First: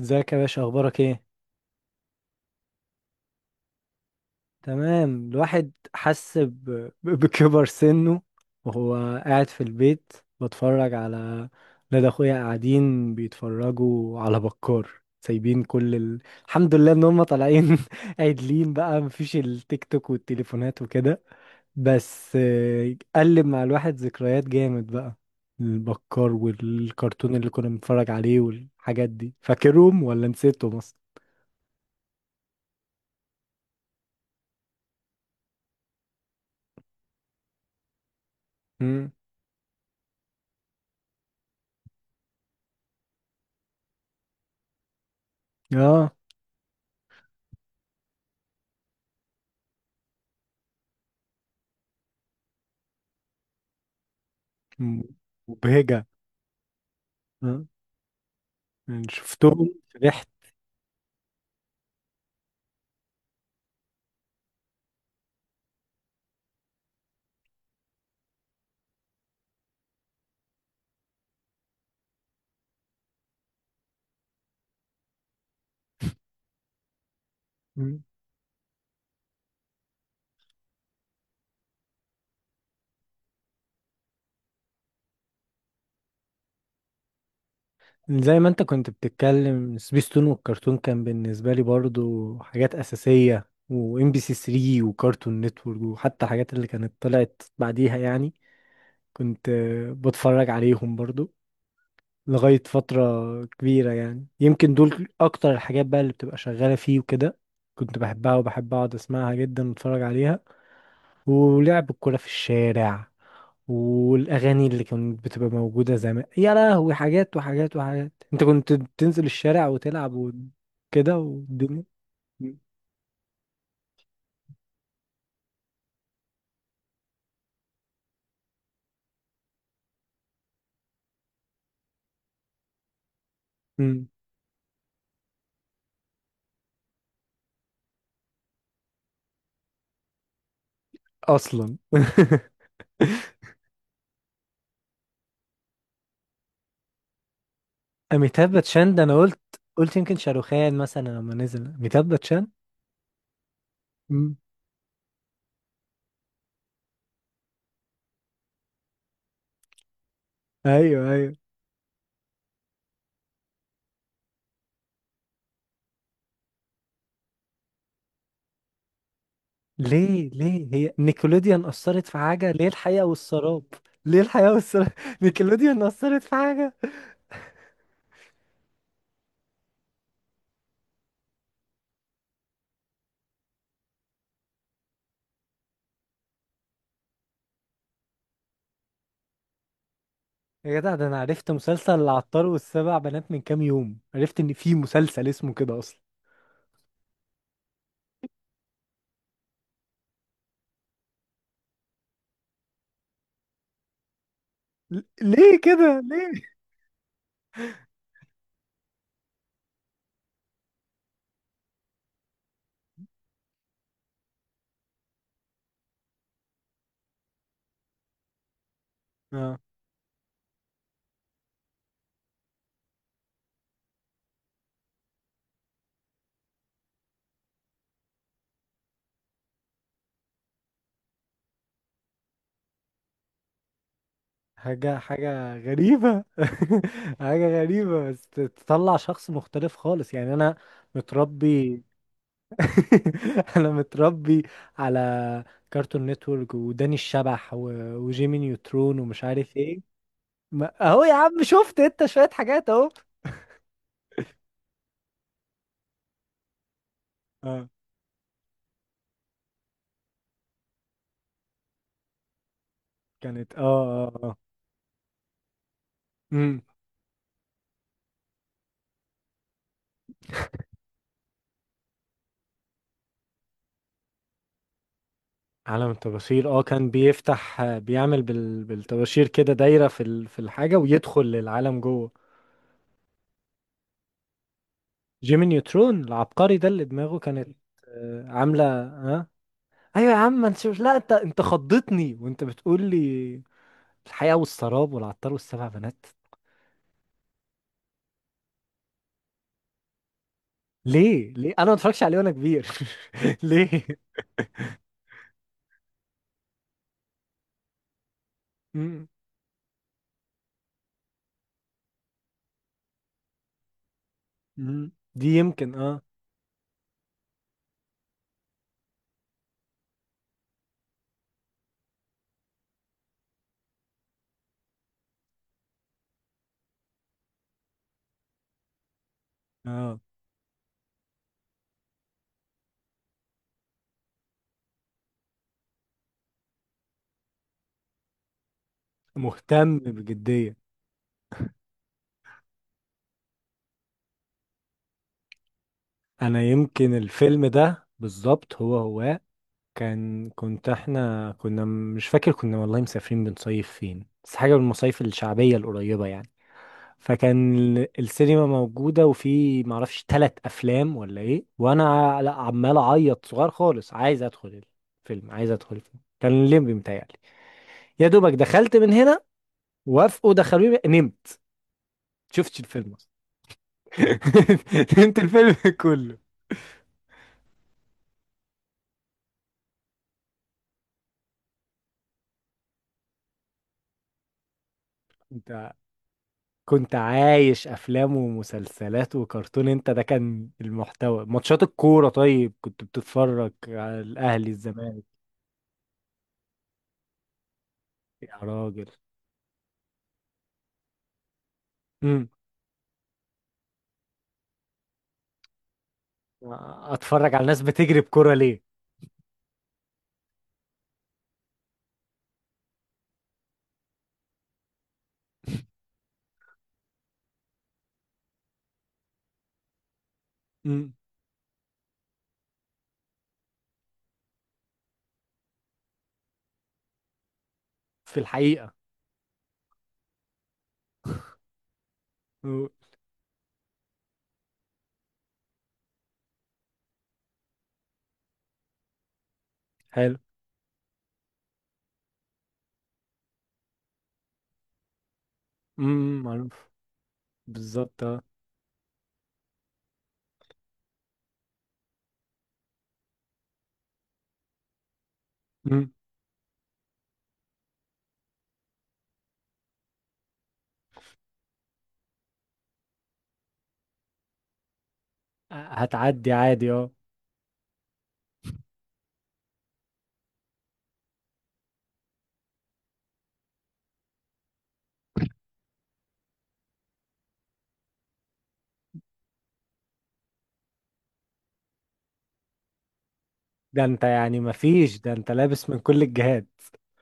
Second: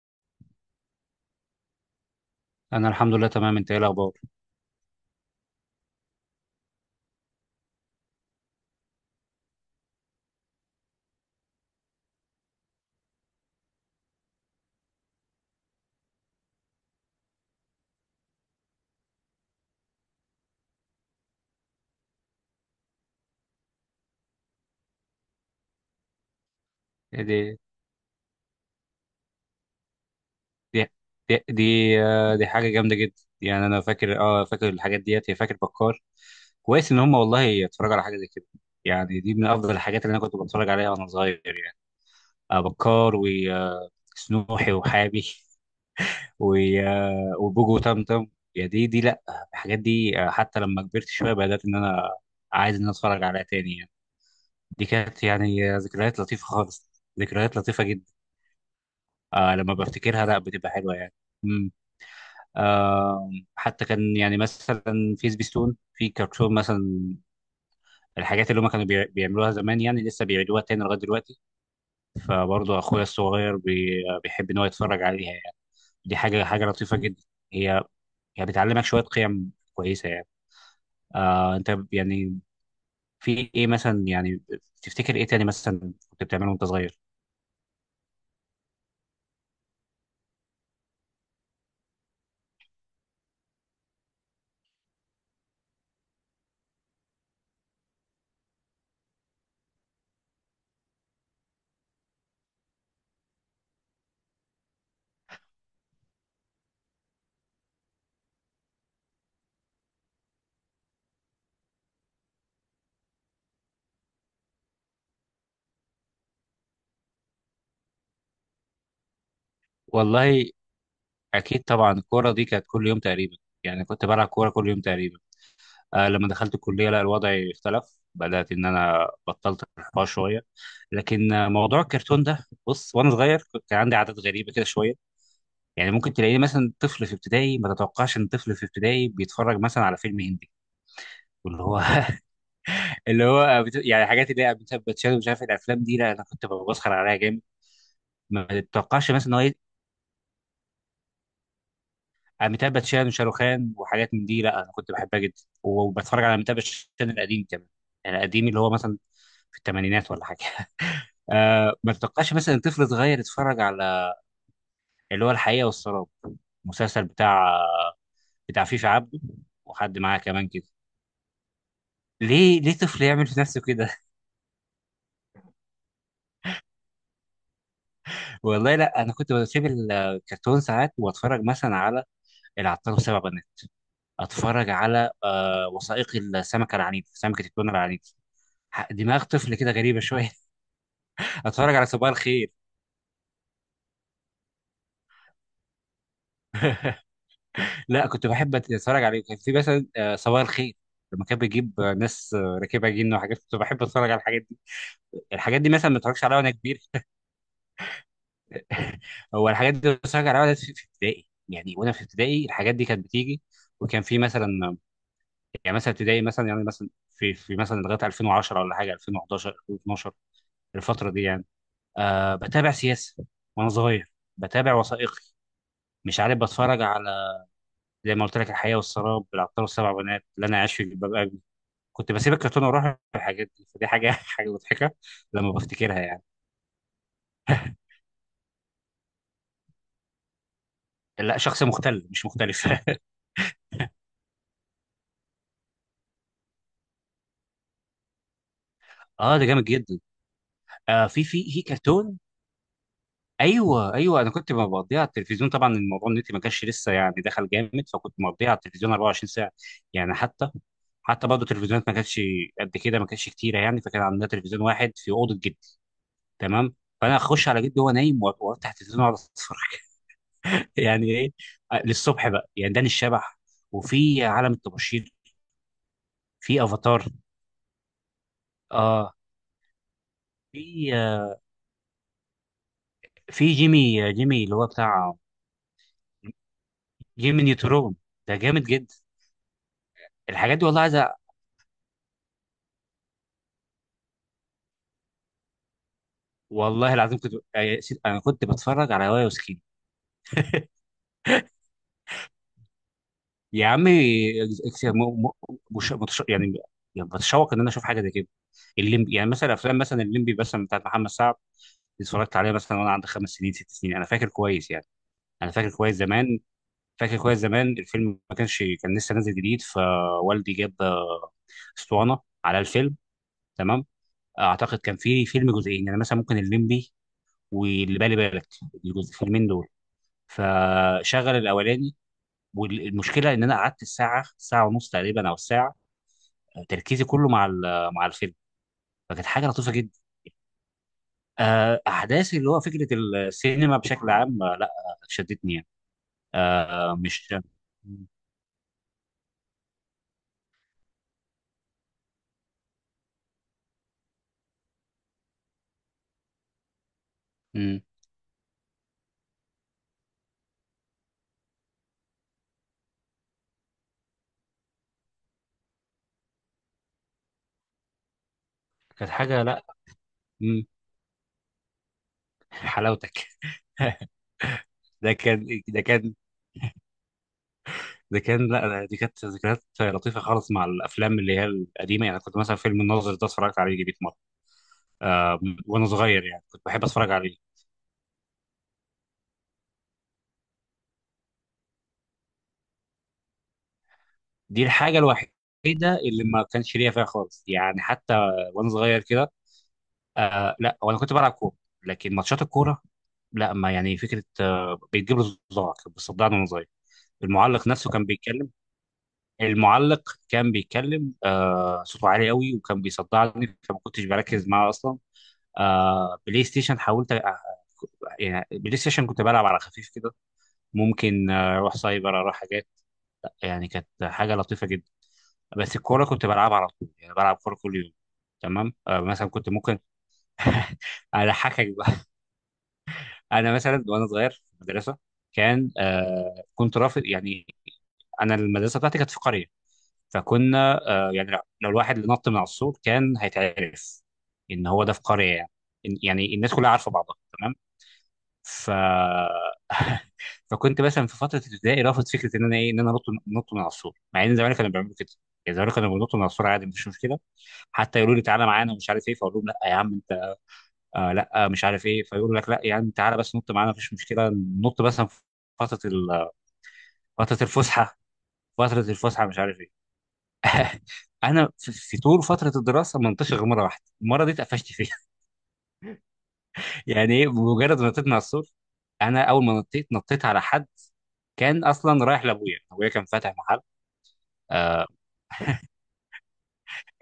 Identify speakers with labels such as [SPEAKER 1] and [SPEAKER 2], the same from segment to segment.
[SPEAKER 1] ازيك يا باشا، اخبارك ايه؟
[SPEAKER 2] انا الحمد لله تمام. انت ايه الاخبار؟
[SPEAKER 1] تمام. الواحد حس بكبر سنه وهو قاعد في البيت، بتفرج على ولاد اخويا قاعدين بيتفرجوا على بكار، سايبين كل الحمد لله ان هم طالعين عدلين بقى، مفيش التيك توك والتليفونات وكده. بس قلب مع الواحد ذكريات جامد بقى. البكار
[SPEAKER 2] إيه
[SPEAKER 1] والكرتون اللي
[SPEAKER 2] دي
[SPEAKER 1] كنا بنتفرج عليه والحاجات دي، فاكرهم ولا نسيتهم
[SPEAKER 2] دي
[SPEAKER 1] اصلا؟
[SPEAKER 2] دي دي, دي حاجه جامده جدا. يعني انا فاكر، فاكر الحاجات ديت. هي فاكر بكار؟ كويس ان هم والله اتفرجوا على حاجه زي كده.
[SPEAKER 1] امم.
[SPEAKER 2] يعني دي من افضل الحاجات اللي انا كنت بتفرج عليها وانا صغير، يعني آه، بكار وسنوحي وحابي.
[SPEAKER 1] اه،
[SPEAKER 2] وبوجو وتمتم، يا دي دي لا. الحاجات دي، حتى لما كبرت شويه بدات ان انا عايز ان أنا اتفرج عليها تاني يعني. دي
[SPEAKER 1] م-
[SPEAKER 2] كانت يعني،
[SPEAKER 1] مبهجة.
[SPEAKER 2] ذكريات لطيفه خالص. ذكريات
[SPEAKER 1] آه.
[SPEAKER 2] لطيفه جدا.
[SPEAKER 1] يعني
[SPEAKER 2] آه
[SPEAKER 1] شفتهم
[SPEAKER 2] لما بفتكرها
[SPEAKER 1] فرحت.
[SPEAKER 2] لا بتبقى حلوه يعني. امم آه حتى كان يعني مثلا، في سبيستون في كرتون مثلا. الحاجات اللي هم كانوا بيعملوها زمان يعني لسه بيعيدوها تاني لغايه دلوقتي. فبرضه اخويا الصغير بي بيحب ان هو يتفرج عليها يعني. دي حاجه لطيفه جدا. هي
[SPEAKER 1] م.
[SPEAKER 2] هي بتعلمك شويه قيم كويسه يعني. آه انت يعني، في ايه مثلا يعني؟ تفتكر ايه تاني مثلا كنت بتعمله وانت صغير؟
[SPEAKER 1] زي ما انت كنت بتتكلم، سبيستون والكرتون كان بالنسبة لي برضو حاجات أساسية، وام بي سي 3 وكارتون نتورك، وحتى حاجات اللي كانت طلعت بعديها يعني. كنت بتفرج عليهم برضو لغاية فترة كبيرة، يعني يمكن دول أكتر الحاجات بقى اللي بتبقى شغالة فيه وكده. كنت بحبها وبحب أقعد أسمعها جدا وأتفرج عليها، ولعب الكورة في الشارع، والأغاني اللي كانت بتبقى موجودة زمان. يا لهوي، حاجات وحاجات وحاجات. أنت كنت تنزل الشارع وتلعب
[SPEAKER 2] والله
[SPEAKER 1] وكده،
[SPEAKER 2] اكيد
[SPEAKER 1] والدنيا.
[SPEAKER 2] طبعا الكوره دي
[SPEAKER 1] مم.
[SPEAKER 2] كانت كل يوم تقريبا. يعني كنت بلعب كوره كل يوم تقريبا. آه لما دخلت الكلية لا الوضع اختلف، بدأت إن أنا بطلت الحوار شوية. لكن موضوع الكرتون ده، بص، وأنا صغير كنت عندي
[SPEAKER 1] مم.
[SPEAKER 2] عادات غريبة كده شوية. يعني ممكن تلاقيني مثلا طفل في ابتدائي، ما تتوقعش إن طفل في ابتدائي بيتفرج مثلا على فيلم هندي. واللي
[SPEAKER 1] أصلا
[SPEAKER 2] هو اللي هو بت... يعني الحاجات اللي هي أميتاب باتشان ومش عارف الأفلام دي، لا أنا كنت بسخر عليها جامد. ما
[SPEAKER 1] أميتاب باتشان ده،
[SPEAKER 2] تتوقعش
[SPEAKER 1] أنا
[SPEAKER 2] مثلا إن هو
[SPEAKER 1] قلت
[SPEAKER 2] ي-
[SPEAKER 1] قلت يمكن شاروخان مثلا لما نزل أميتاب باتشان.
[SPEAKER 2] أميتاب باتشان وشاروخان وحاجات من
[SPEAKER 1] مم.
[SPEAKER 2] دي، لا أنا كنت بحبها جدا وبتفرج على أميتاب باتشان القديم كمان. يعني القديم اللي هو مثلا في الثمانينات ولا حاجة.
[SPEAKER 1] أيوه، أيوه.
[SPEAKER 2] آه ما تتوقعش مثلا طفل صغير يتفرج على اللي هو الحقيقة والسراب، مسلسل بتاع فيفي عبده وحد معاه
[SPEAKER 1] ليه؟
[SPEAKER 2] كمان كده.
[SPEAKER 1] ليه هي نيكولوديان أثرت في حاجة؟
[SPEAKER 2] ليه
[SPEAKER 1] ليه
[SPEAKER 2] ليه طفل
[SPEAKER 1] الحياة
[SPEAKER 2] يعمل في نفسه
[SPEAKER 1] والسراب؟
[SPEAKER 2] كده؟
[SPEAKER 1] ليه الحياة والسراب نيكولوديان أثرت في حاجة؟
[SPEAKER 2] والله لا انا كنت بسيب الكرتون ساعات واتفرج مثلا على العطار وسبع بنات. اتفرج على وثائقي السمكة العنيدة، سمكة التونة العنيدة. دماغ طفل كده غريبة شوية.
[SPEAKER 1] يا جدع، ده انا عرفت
[SPEAKER 2] اتفرج على
[SPEAKER 1] مسلسل
[SPEAKER 2] صباح
[SPEAKER 1] العطار
[SPEAKER 2] الخير.
[SPEAKER 1] والسبع بنات من كام يوم، عرفت ان في مسلسل اسمه كده اصلا.
[SPEAKER 2] لا كنت بحب اتفرج عليه، كان في مثلا صباح الخير، لما كان بيجيب ناس راكبه جن وحاجات، كنت بحب اتفرج على الحاجات دي.
[SPEAKER 1] ليه
[SPEAKER 2] الحاجات دي مثلا ما
[SPEAKER 1] كده،
[SPEAKER 2] اتفرجش
[SPEAKER 1] ليه؟
[SPEAKER 2] عليها وانا كبير. هو الحاجات دي بتفرج عليها وانا في ابتدائي يعني. وانا في ابتدائي الحاجات دي كانت بتيجي. وكان في مثلا، يعني مثلا ابتدائي مثلا يعني مثلا في مثلا لغايه 2010 ولا حاجه 2011
[SPEAKER 1] اه.
[SPEAKER 2] 2012. الفتره دي يعني، آه بتابع سياسه وانا صغير، بتابع وثائقي، مش عارف، بتفرج على، زي ما قلت لك، الحياه والسراب، العطار والسبع بنات، اللي انا عايش في جلباب ابي. كنت بسيب الكرتون واروح الحاجات دي. فدي حاجه حاجه مضحكه
[SPEAKER 1] حاجة
[SPEAKER 2] لما
[SPEAKER 1] حاجة
[SPEAKER 2] بفتكرها يعني.
[SPEAKER 1] غريبة حاجة غريبة، بس تطلع شخص مختلف خالص، يعني انا
[SPEAKER 2] لا شخص
[SPEAKER 1] متربي
[SPEAKER 2] مختل مش مختلف.
[SPEAKER 1] انا متربي على كارتون نتورك وداني الشبح وجيمي نيوترون ومش
[SPEAKER 2] اه ده
[SPEAKER 1] عارف
[SPEAKER 2] جامد
[SPEAKER 1] ايه.
[SPEAKER 2] جدا.
[SPEAKER 1] ما... اهو
[SPEAKER 2] آه
[SPEAKER 1] يا
[SPEAKER 2] في
[SPEAKER 1] عم،
[SPEAKER 2] في في
[SPEAKER 1] شفت انت
[SPEAKER 2] كرتون.
[SPEAKER 1] شوية حاجات اهو.
[SPEAKER 2] ايوه ايوه، انا كنت مقضيها على التلفزيون طبعا. الموضوع النت ما كانش لسه يعني دخل
[SPEAKER 1] اه،
[SPEAKER 2] جامد، فكنت مقضيها على التلفزيون 24 ساعه يعني. حتى برضه التلفزيونات ما كانتش قد كده، ما كانتش
[SPEAKER 1] كانت.
[SPEAKER 2] كتيره يعني. فكان
[SPEAKER 1] اه، اه،
[SPEAKER 2] عندنا
[SPEAKER 1] اه.
[SPEAKER 2] تلفزيون واحد في اوضه جدي،
[SPEAKER 1] امم.
[SPEAKER 2] تمام. فانا اخش على جدي وهو نايم وافتح التلفزيون واقعد اتفرج. يعني ايه، للصبح بقى يعني. داني الشبح، وفي عالم الطباشير،
[SPEAKER 1] عالم الطباشير. اه،
[SPEAKER 2] في
[SPEAKER 1] كان
[SPEAKER 2] افاتار،
[SPEAKER 1] بيفتح بيعمل
[SPEAKER 2] اه
[SPEAKER 1] بالطباشير كده دايرة في الحاجة،
[SPEAKER 2] في
[SPEAKER 1] ويدخل للعالم جوه.
[SPEAKER 2] جيمي، اللي هو بتاع
[SPEAKER 1] جيمي نيوترون العبقري، ده اللي دماغه
[SPEAKER 2] جيمي
[SPEAKER 1] كانت
[SPEAKER 2] نيوترون، ده جامد
[SPEAKER 1] عاملة
[SPEAKER 2] جدا.
[SPEAKER 1] ها. ايوه يا عم، ما
[SPEAKER 2] الحاجات دي
[SPEAKER 1] نشوف.
[SPEAKER 2] والله
[SPEAKER 1] لا،
[SPEAKER 2] عايز،
[SPEAKER 1] انت خضتني وانت بتقول لي الحياة والسراب والعطار والسبع بنات.
[SPEAKER 2] والله العظيم كنت، انا كنت بتفرج على وايا وسكيني.
[SPEAKER 1] ليه؟ ليه انا ما اتفرجش عليه وانا كبير؟
[SPEAKER 2] يا
[SPEAKER 1] ليه؟
[SPEAKER 2] عم مش متش... يعني يعني بتشوق ان انا اشوف حاجه زي كده.
[SPEAKER 1] مم.
[SPEAKER 2] الليمبي، يعني مثلا افلام مثلا الليمبي مثلا بتاعت محمد سعد، دي اتفرجت عليها مثلا وانا عندي 5 سنين 6 سنين، انا فاكر كويس يعني.
[SPEAKER 1] مم. دي
[SPEAKER 2] انا فاكر
[SPEAKER 1] يمكن،
[SPEAKER 2] كويس
[SPEAKER 1] اه.
[SPEAKER 2] زمان، فاكر كويس زمان الفيلم. ما كانش، كان لسه نازل جديد، فوالدي جاب اسطوانه على الفيلم، تمام. اعتقد كان في فيلم جزئين، يعني مثلا ممكن الليمبي واللي بالي بالك، الفيلمين دول.
[SPEAKER 1] اه،
[SPEAKER 2] فشغل الاولاني، والمشكله ان انا قعدت الساعه ساعه ونص تقريبا او الساعه، تركيزي كله مع مع الفيلم. فكانت حاجه لطيفه
[SPEAKER 1] مهتم
[SPEAKER 2] جدا.
[SPEAKER 1] بجدية.
[SPEAKER 2] احداث اللي هو فكره السينما بشكل عام، آه، لا آه، شدتني يعني.
[SPEAKER 1] انا يمكن
[SPEAKER 2] آه، مش
[SPEAKER 1] الفيلم ده بالظبط، هو هو كان، كنت، احنا كنا، مش فاكر، كنا والله مسافرين بنصيف فين، بس حاجة من المصايف الشعبية القريبة يعني. فكان
[SPEAKER 2] مم.
[SPEAKER 1] السينما موجودة، وفي معرفش تلات أفلام ولا إيه، وأنا لا، عمال أعيط صغير خالص، عايز أدخل الفيلم كان الليمبي متهيألي. يا دوبك دخلت من
[SPEAKER 2] كانت
[SPEAKER 1] هنا.
[SPEAKER 2] حاجه لا.
[SPEAKER 1] وافقوا،
[SPEAKER 2] مم.
[SPEAKER 1] دخلوني، نمت. شفتش الفيلم أصلا
[SPEAKER 2] حلاوتك. ده
[SPEAKER 1] نمت
[SPEAKER 2] كان
[SPEAKER 1] الفيلم
[SPEAKER 2] ده كان
[SPEAKER 1] كله.
[SPEAKER 2] ده كان لا لا، دي كانت ذكريات لطيفه خالص مع الافلام اللي هي القديمه. يعني كنت مثلا فيلم الناظر ده اتفرجت عليه جديد مره، آه،
[SPEAKER 1] انت
[SPEAKER 2] وانا صغير، يعني كنت بحب
[SPEAKER 1] كنت
[SPEAKER 2] اتفرج عليه.
[SPEAKER 1] عايش افلام ومسلسلات وكرتون، انت ده كان المحتوى. ماتشات الكوره طيب، كنت بتتفرج على الاهلي
[SPEAKER 2] دي الحاجة
[SPEAKER 1] الزمالك؟
[SPEAKER 2] الوحيدة اللي ما كانش ليا فيها خالص يعني. حتى
[SPEAKER 1] يا
[SPEAKER 2] وانا
[SPEAKER 1] راجل.
[SPEAKER 2] صغير كده، آه لا وانا كنت بلعب كورة، لكن
[SPEAKER 1] امم.
[SPEAKER 2] ماتشات الكورة لا. ما يعني، فكرة بتجيب لي صداع، كنت بصدعني وانا صغير.
[SPEAKER 1] اتفرج على الناس
[SPEAKER 2] المعلق نفسه
[SPEAKER 1] بتجري
[SPEAKER 2] كان
[SPEAKER 1] بكوره
[SPEAKER 2] بيتكلم
[SPEAKER 1] ليه؟
[SPEAKER 2] المعلق كان بيتكلم، صوته عالي قوي، وكان بيصدعني فما كنتش بركز معاه اصلا. آه بلاي ستيشن حاولت أ- يعني بلاي ستيشن كنت بلعب على خفيف كده.
[SPEAKER 1] امم.
[SPEAKER 2] ممكن اروح سايبر، اروح حاجات، يعني كانت حاجه لطيفه جدا. بس الكوره كنت بلعبها على طول يعني، بلعب كوره كل يوم.
[SPEAKER 1] في
[SPEAKER 2] تمام
[SPEAKER 1] الحقيقه.
[SPEAKER 2] آه مثلا كنت ممكن. اضحكك بقى.
[SPEAKER 1] أمم.
[SPEAKER 2] انا مثلا وانا صغير في المدرسه كان، كنت رافض يعني، انا المدرسه بتاعتي كانت في قريه.
[SPEAKER 1] حلو.
[SPEAKER 2] فكنا آه يعني، لو الواحد اللي نط من على السور كان هيتعرف ان هو ده في قريه يعني.
[SPEAKER 1] امم.
[SPEAKER 2] يعني الناس
[SPEAKER 1] معروف.
[SPEAKER 2] كلها عارفه بعضها تمام.
[SPEAKER 1] بالظبط، اه.
[SPEAKER 2] ف فكنت مثلا في فتره ابتدائي رافض فكره ان انا ايه، ان انا نط من على السور، مع ان زمان كانوا بيعملوا كده. يعني زمان
[SPEAKER 1] أمم.
[SPEAKER 2] كانوا بينطوا من على السور عادي، مفيش مشكله. حتى يقولوا لي تعالى معانا ومش عارف ايه، فاقول لهم لا يا عم انت، آه لا آه مش عارف ايه. فيقولوا لك لا يا عم تعالى بس نط معانا مفيش مشكله، نط بس في فتره ال-
[SPEAKER 1] هتعدي عادي، اه.
[SPEAKER 2] فتره الفسحه. فتره الفسحه مش عارف ايه. انا في طول فتره الدراسه ما نطيتش غير مره واحده، المره دي اتقفشت فيها. يعني ايه، بمجرد ما نطيت مع السور، انا اول ما نطيت، نطيت على حد كان اصلا رايح لابويا. ابويا كان فاتح محل.
[SPEAKER 1] ده انت يعني
[SPEAKER 2] آه،
[SPEAKER 1] مفيش، ده انت لابس من كل الجهات.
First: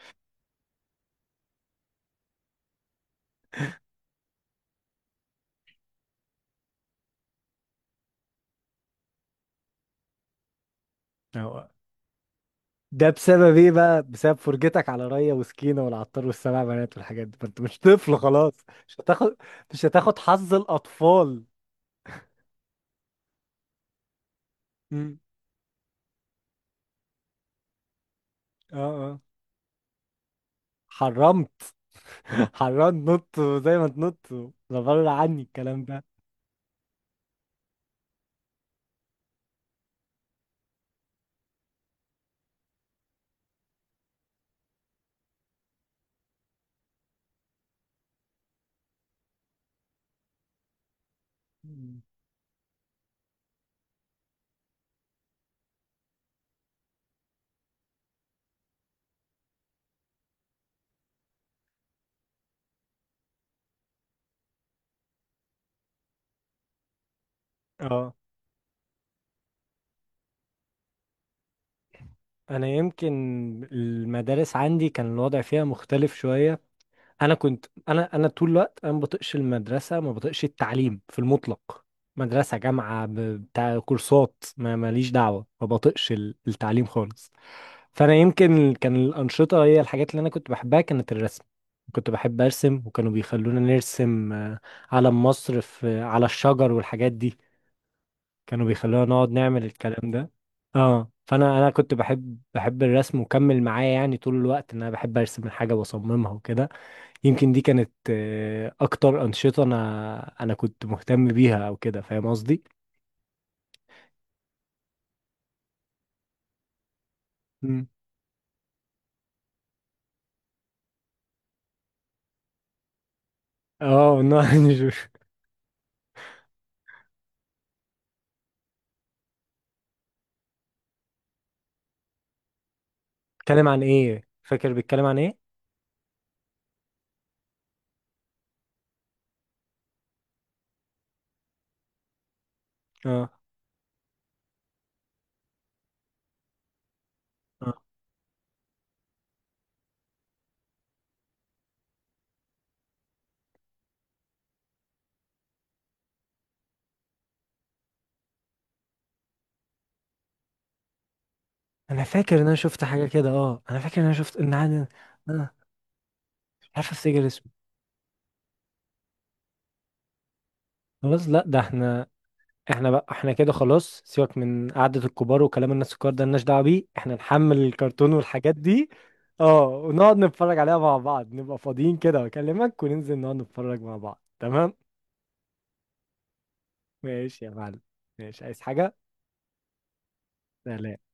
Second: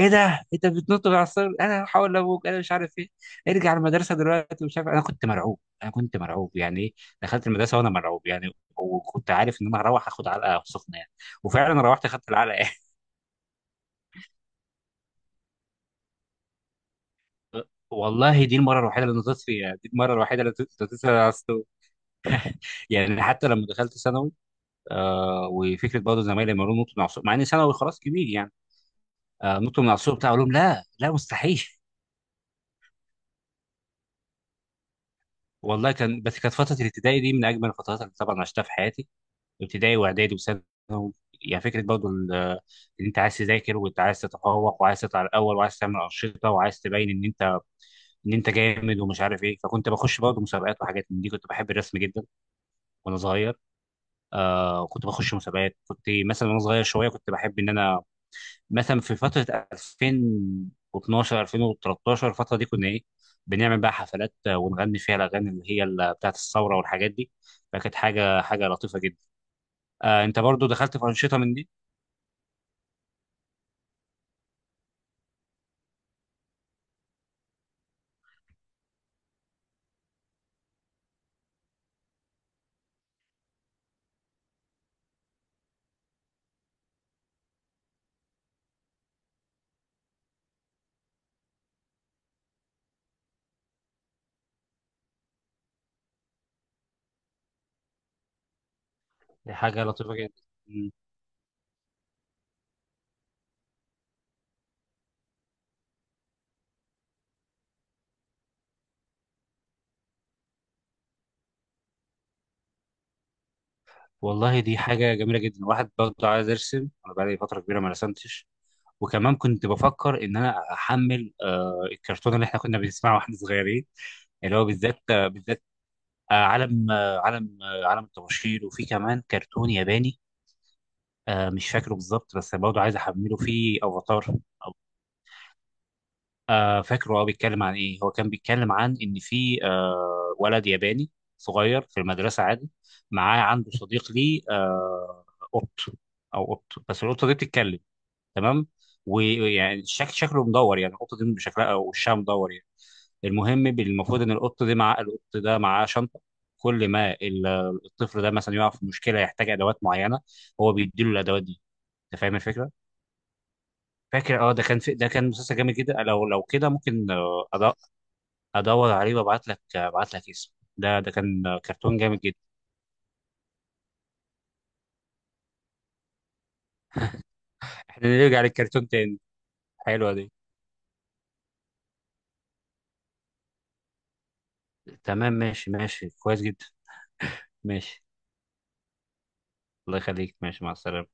[SPEAKER 2] ايه ده انت بتنط بالعصايه، انا هحاول لابوك، انا مش عارف ايه. ارجع المدرسه دلوقتي مش عارف، انا كنت مرعوب، يعني ايه. دخلت المدرسه وانا مرعوب يعني، وكنت عارف ان انا هروح اخد علقه سخنه يعني، وفعلا روحت اخدت العلقه.
[SPEAKER 1] ده بسبب ايه بقى؟ بسبب فرجتك على ريا وسكينة والعطار والسبع بنات والحاجات دي، فانت مش طفل
[SPEAKER 2] والله
[SPEAKER 1] خلاص.
[SPEAKER 2] دي المره
[SPEAKER 1] مش
[SPEAKER 2] الوحيده اللي
[SPEAKER 1] هتاخد
[SPEAKER 2] نطيت فيها.
[SPEAKER 1] مش
[SPEAKER 2] دي المره
[SPEAKER 1] هتاخد
[SPEAKER 2] الوحيده اللي
[SPEAKER 1] حظ
[SPEAKER 2] نطيت نطيت فيها على
[SPEAKER 1] الاطفال.
[SPEAKER 2] السور. يعني حتى لما دخلت ثانوي،
[SPEAKER 1] مم.
[SPEAKER 2] آه وفكره برضه زمايلي لما يقولوا نط من على السور، مع اني ثانوي خلاص كبير يعني.
[SPEAKER 1] اه، اه.
[SPEAKER 2] نط من على السور بتاع، اقول لهم لا لا
[SPEAKER 1] حرمت
[SPEAKER 2] مستحيل.
[SPEAKER 1] حرمت نط، زي ما تنط. لا، بره عني الكلام
[SPEAKER 2] والله
[SPEAKER 1] ده.
[SPEAKER 2] كان، بس كانت فتره الابتدائي دي من اجمل الفترات اللي طبعا عشتها في حياتي. ابتدائي واعدادي وثانوي. يعني فكره برضو ان انت عايز تذاكر، وانت عايز تتفوق، وعايز تطلع الاول، وعايز تعمل انشطه، وعايز تبين ان انت، انت جامد ومش عارف ايه. فكنت بخش برضه مسابقات وحاجات من دي. كنت بحب الرسم
[SPEAKER 1] مم.
[SPEAKER 2] جدا وانا صغير. آه كنت بخش مسابقات. كنت مثلا وانا صغير شويه كنت بحب ان انا مثلا في فتره 2012 2013، الفتره دي كنا ايه، بنعمل بقى حفلات، ونغني فيها الاغاني اللي هي بتاعه الثوره والحاجات دي. فكانت
[SPEAKER 1] اه.
[SPEAKER 2] حاجه لطيفه جدا. آه انت برضه دخلت في انشطه من دي؟
[SPEAKER 1] انا يمكن المدارس عندي كان الوضع فيها مختلف شوية. انا كنت، انا انا طول الوقت، انا ما بطقش المدرسه، ما بطقش التعليم في المطلق. مدرسه، جامعه، بتاع كورسات، ما ماليش دعوه، ما بطقش التعليم خالص. فانا يمكن، كان الانشطه هي الحاجات اللي انا كنت بحبها، كانت الرسم. كنت بحب ارسم، وكانوا بيخلونا نرسم علم مصر في على الشجر والحاجات دي. كانوا بيخلونا نقعد
[SPEAKER 2] دي
[SPEAKER 1] نعمل
[SPEAKER 2] حاجة
[SPEAKER 1] الكلام
[SPEAKER 2] لطيفة
[SPEAKER 1] ده.
[SPEAKER 2] جدا. مم.
[SPEAKER 1] اه، فانا كنت بحب، بحب الرسم، وكمل معايا يعني طول الوقت، ان انا بحب ارسم الحاجه واصممها وكده. يمكن دي كانت اكتر انشطه، انا انا كنت مهتم بيها، او كده، فاهم قصدي؟
[SPEAKER 2] والله دي حاجة جميلة جدا. واحد برضه عايز أرسم، أنا بقالي فترة كبيرة
[SPEAKER 1] مم.
[SPEAKER 2] ما رسمتش. وكمان كنت بفكر إن أنا أحمل الكرتون اللي إحنا كنا بنسمعه وإحنا صغيرين،
[SPEAKER 1] اه،
[SPEAKER 2] اللي هو
[SPEAKER 1] نعم
[SPEAKER 2] بالذات، عالم الطباشير. وفي كمان كرتون ياباني، آه مش فاكره بالظبط، بس برضه عايز أحمله.
[SPEAKER 1] بيتكلم
[SPEAKER 2] فيه
[SPEAKER 1] عن ايه،
[SPEAKER 2] أفاتار.
[SPEAKER 1] فاكر بيتكلم عن ايه؟
[SPEAKER 2] آه فاكره هو بيتكلم عن ايه. هو كان بيتكلم عن ان في ولد ياباني صغير في المدرسه عادي،
[SPEAKER 1] اه،
[SPEAKER 2] معاه، عنده صديق ليه، قط قط، بس القطه دي بتتكلم،
[SPEAKER 1] اه،
[SPEAKER 2] تمام. ويعني شكله مدور، يعني القطه دي شكلها او وشها مدور يعني. المهم المفروض ان القط دي مع القط ده معاه شنطه، كل ما الطفل ده مثلا يقع في مشكله يحتاج ادوات معينه، هو بيديله الادوات دي.
[SPEAKER 1] انا
[SPEAKER 2] انت فاهم
[SPEAKER 1] فاكر ان انا
[SPEAKER 2] الفكره؟
[SPEAKER 1] شفت حاجه كده. اه، انا فاكر ان انا شفت،
[SPEAKER 2] فاكر، اه
[SPEAKER 1] ان
[SPEAKER 2] ده كان
[SPEAKER 1] عادي.
[SPEAKER 2] في، ده كان
[SPEAKER 1] انا
[SPEAKER 2] مسلسل جامد جدا. لو كده
[SPEAKER 1] مش عارف
[SPEAKER 2] ممكن
[SPEAKER 1] افتكر اسمه.
[SPEAKER 2] ادور عليه وابعت لك اسمه. ده ده
[SPEAKER 1] خلاص،
[SPEAKER 2] كان
[SPEAKER 1] لا، ده
[SPEAKER 2] كرتون
[SPEAKER 1] احنا
[SPEAKER 2] جامد جدا.
[SPEAKER 1] احنا بقى، احنا كده خلاص. سيبك من قعده الكبار وكلام الناس الكبار ده، ملناش دعوه بيه. احنا نحمل
[SPEAKER 2] احنا
[SPEAKER 1] الكرتون
[SPEAKER 2] نرجع
[SPEAKER 1] والحاجات
[SPEAKER 2] للكرتون
[SPEAKER 1] دي.
[SPEAKER 2] تاني.
[SPEAKER 1] اه،
[SPEAKER 2] حلوة
[SPEAKER 1] ونقعد
[SPEAKER 2] دي،
[SPEAKER 1] نتفرج عليها مع بعض، نبقى فاضيين كده واكلمك، وننزل نقعد نتفرج مع بعض، تمام؟
[SPEAKER 2] تمام ماشي. كويس جدا.
[SPEAKER 1] ماشي يا معلم.
[SPEAKER 2] ماشي،
[SPEAKER 1] ماشي، عايز حاجة.
[SPEAKER 2] الله يخليك، ماشي مع
[SPEAKER 1] سلام.
[SPEAKER 2] السلامة.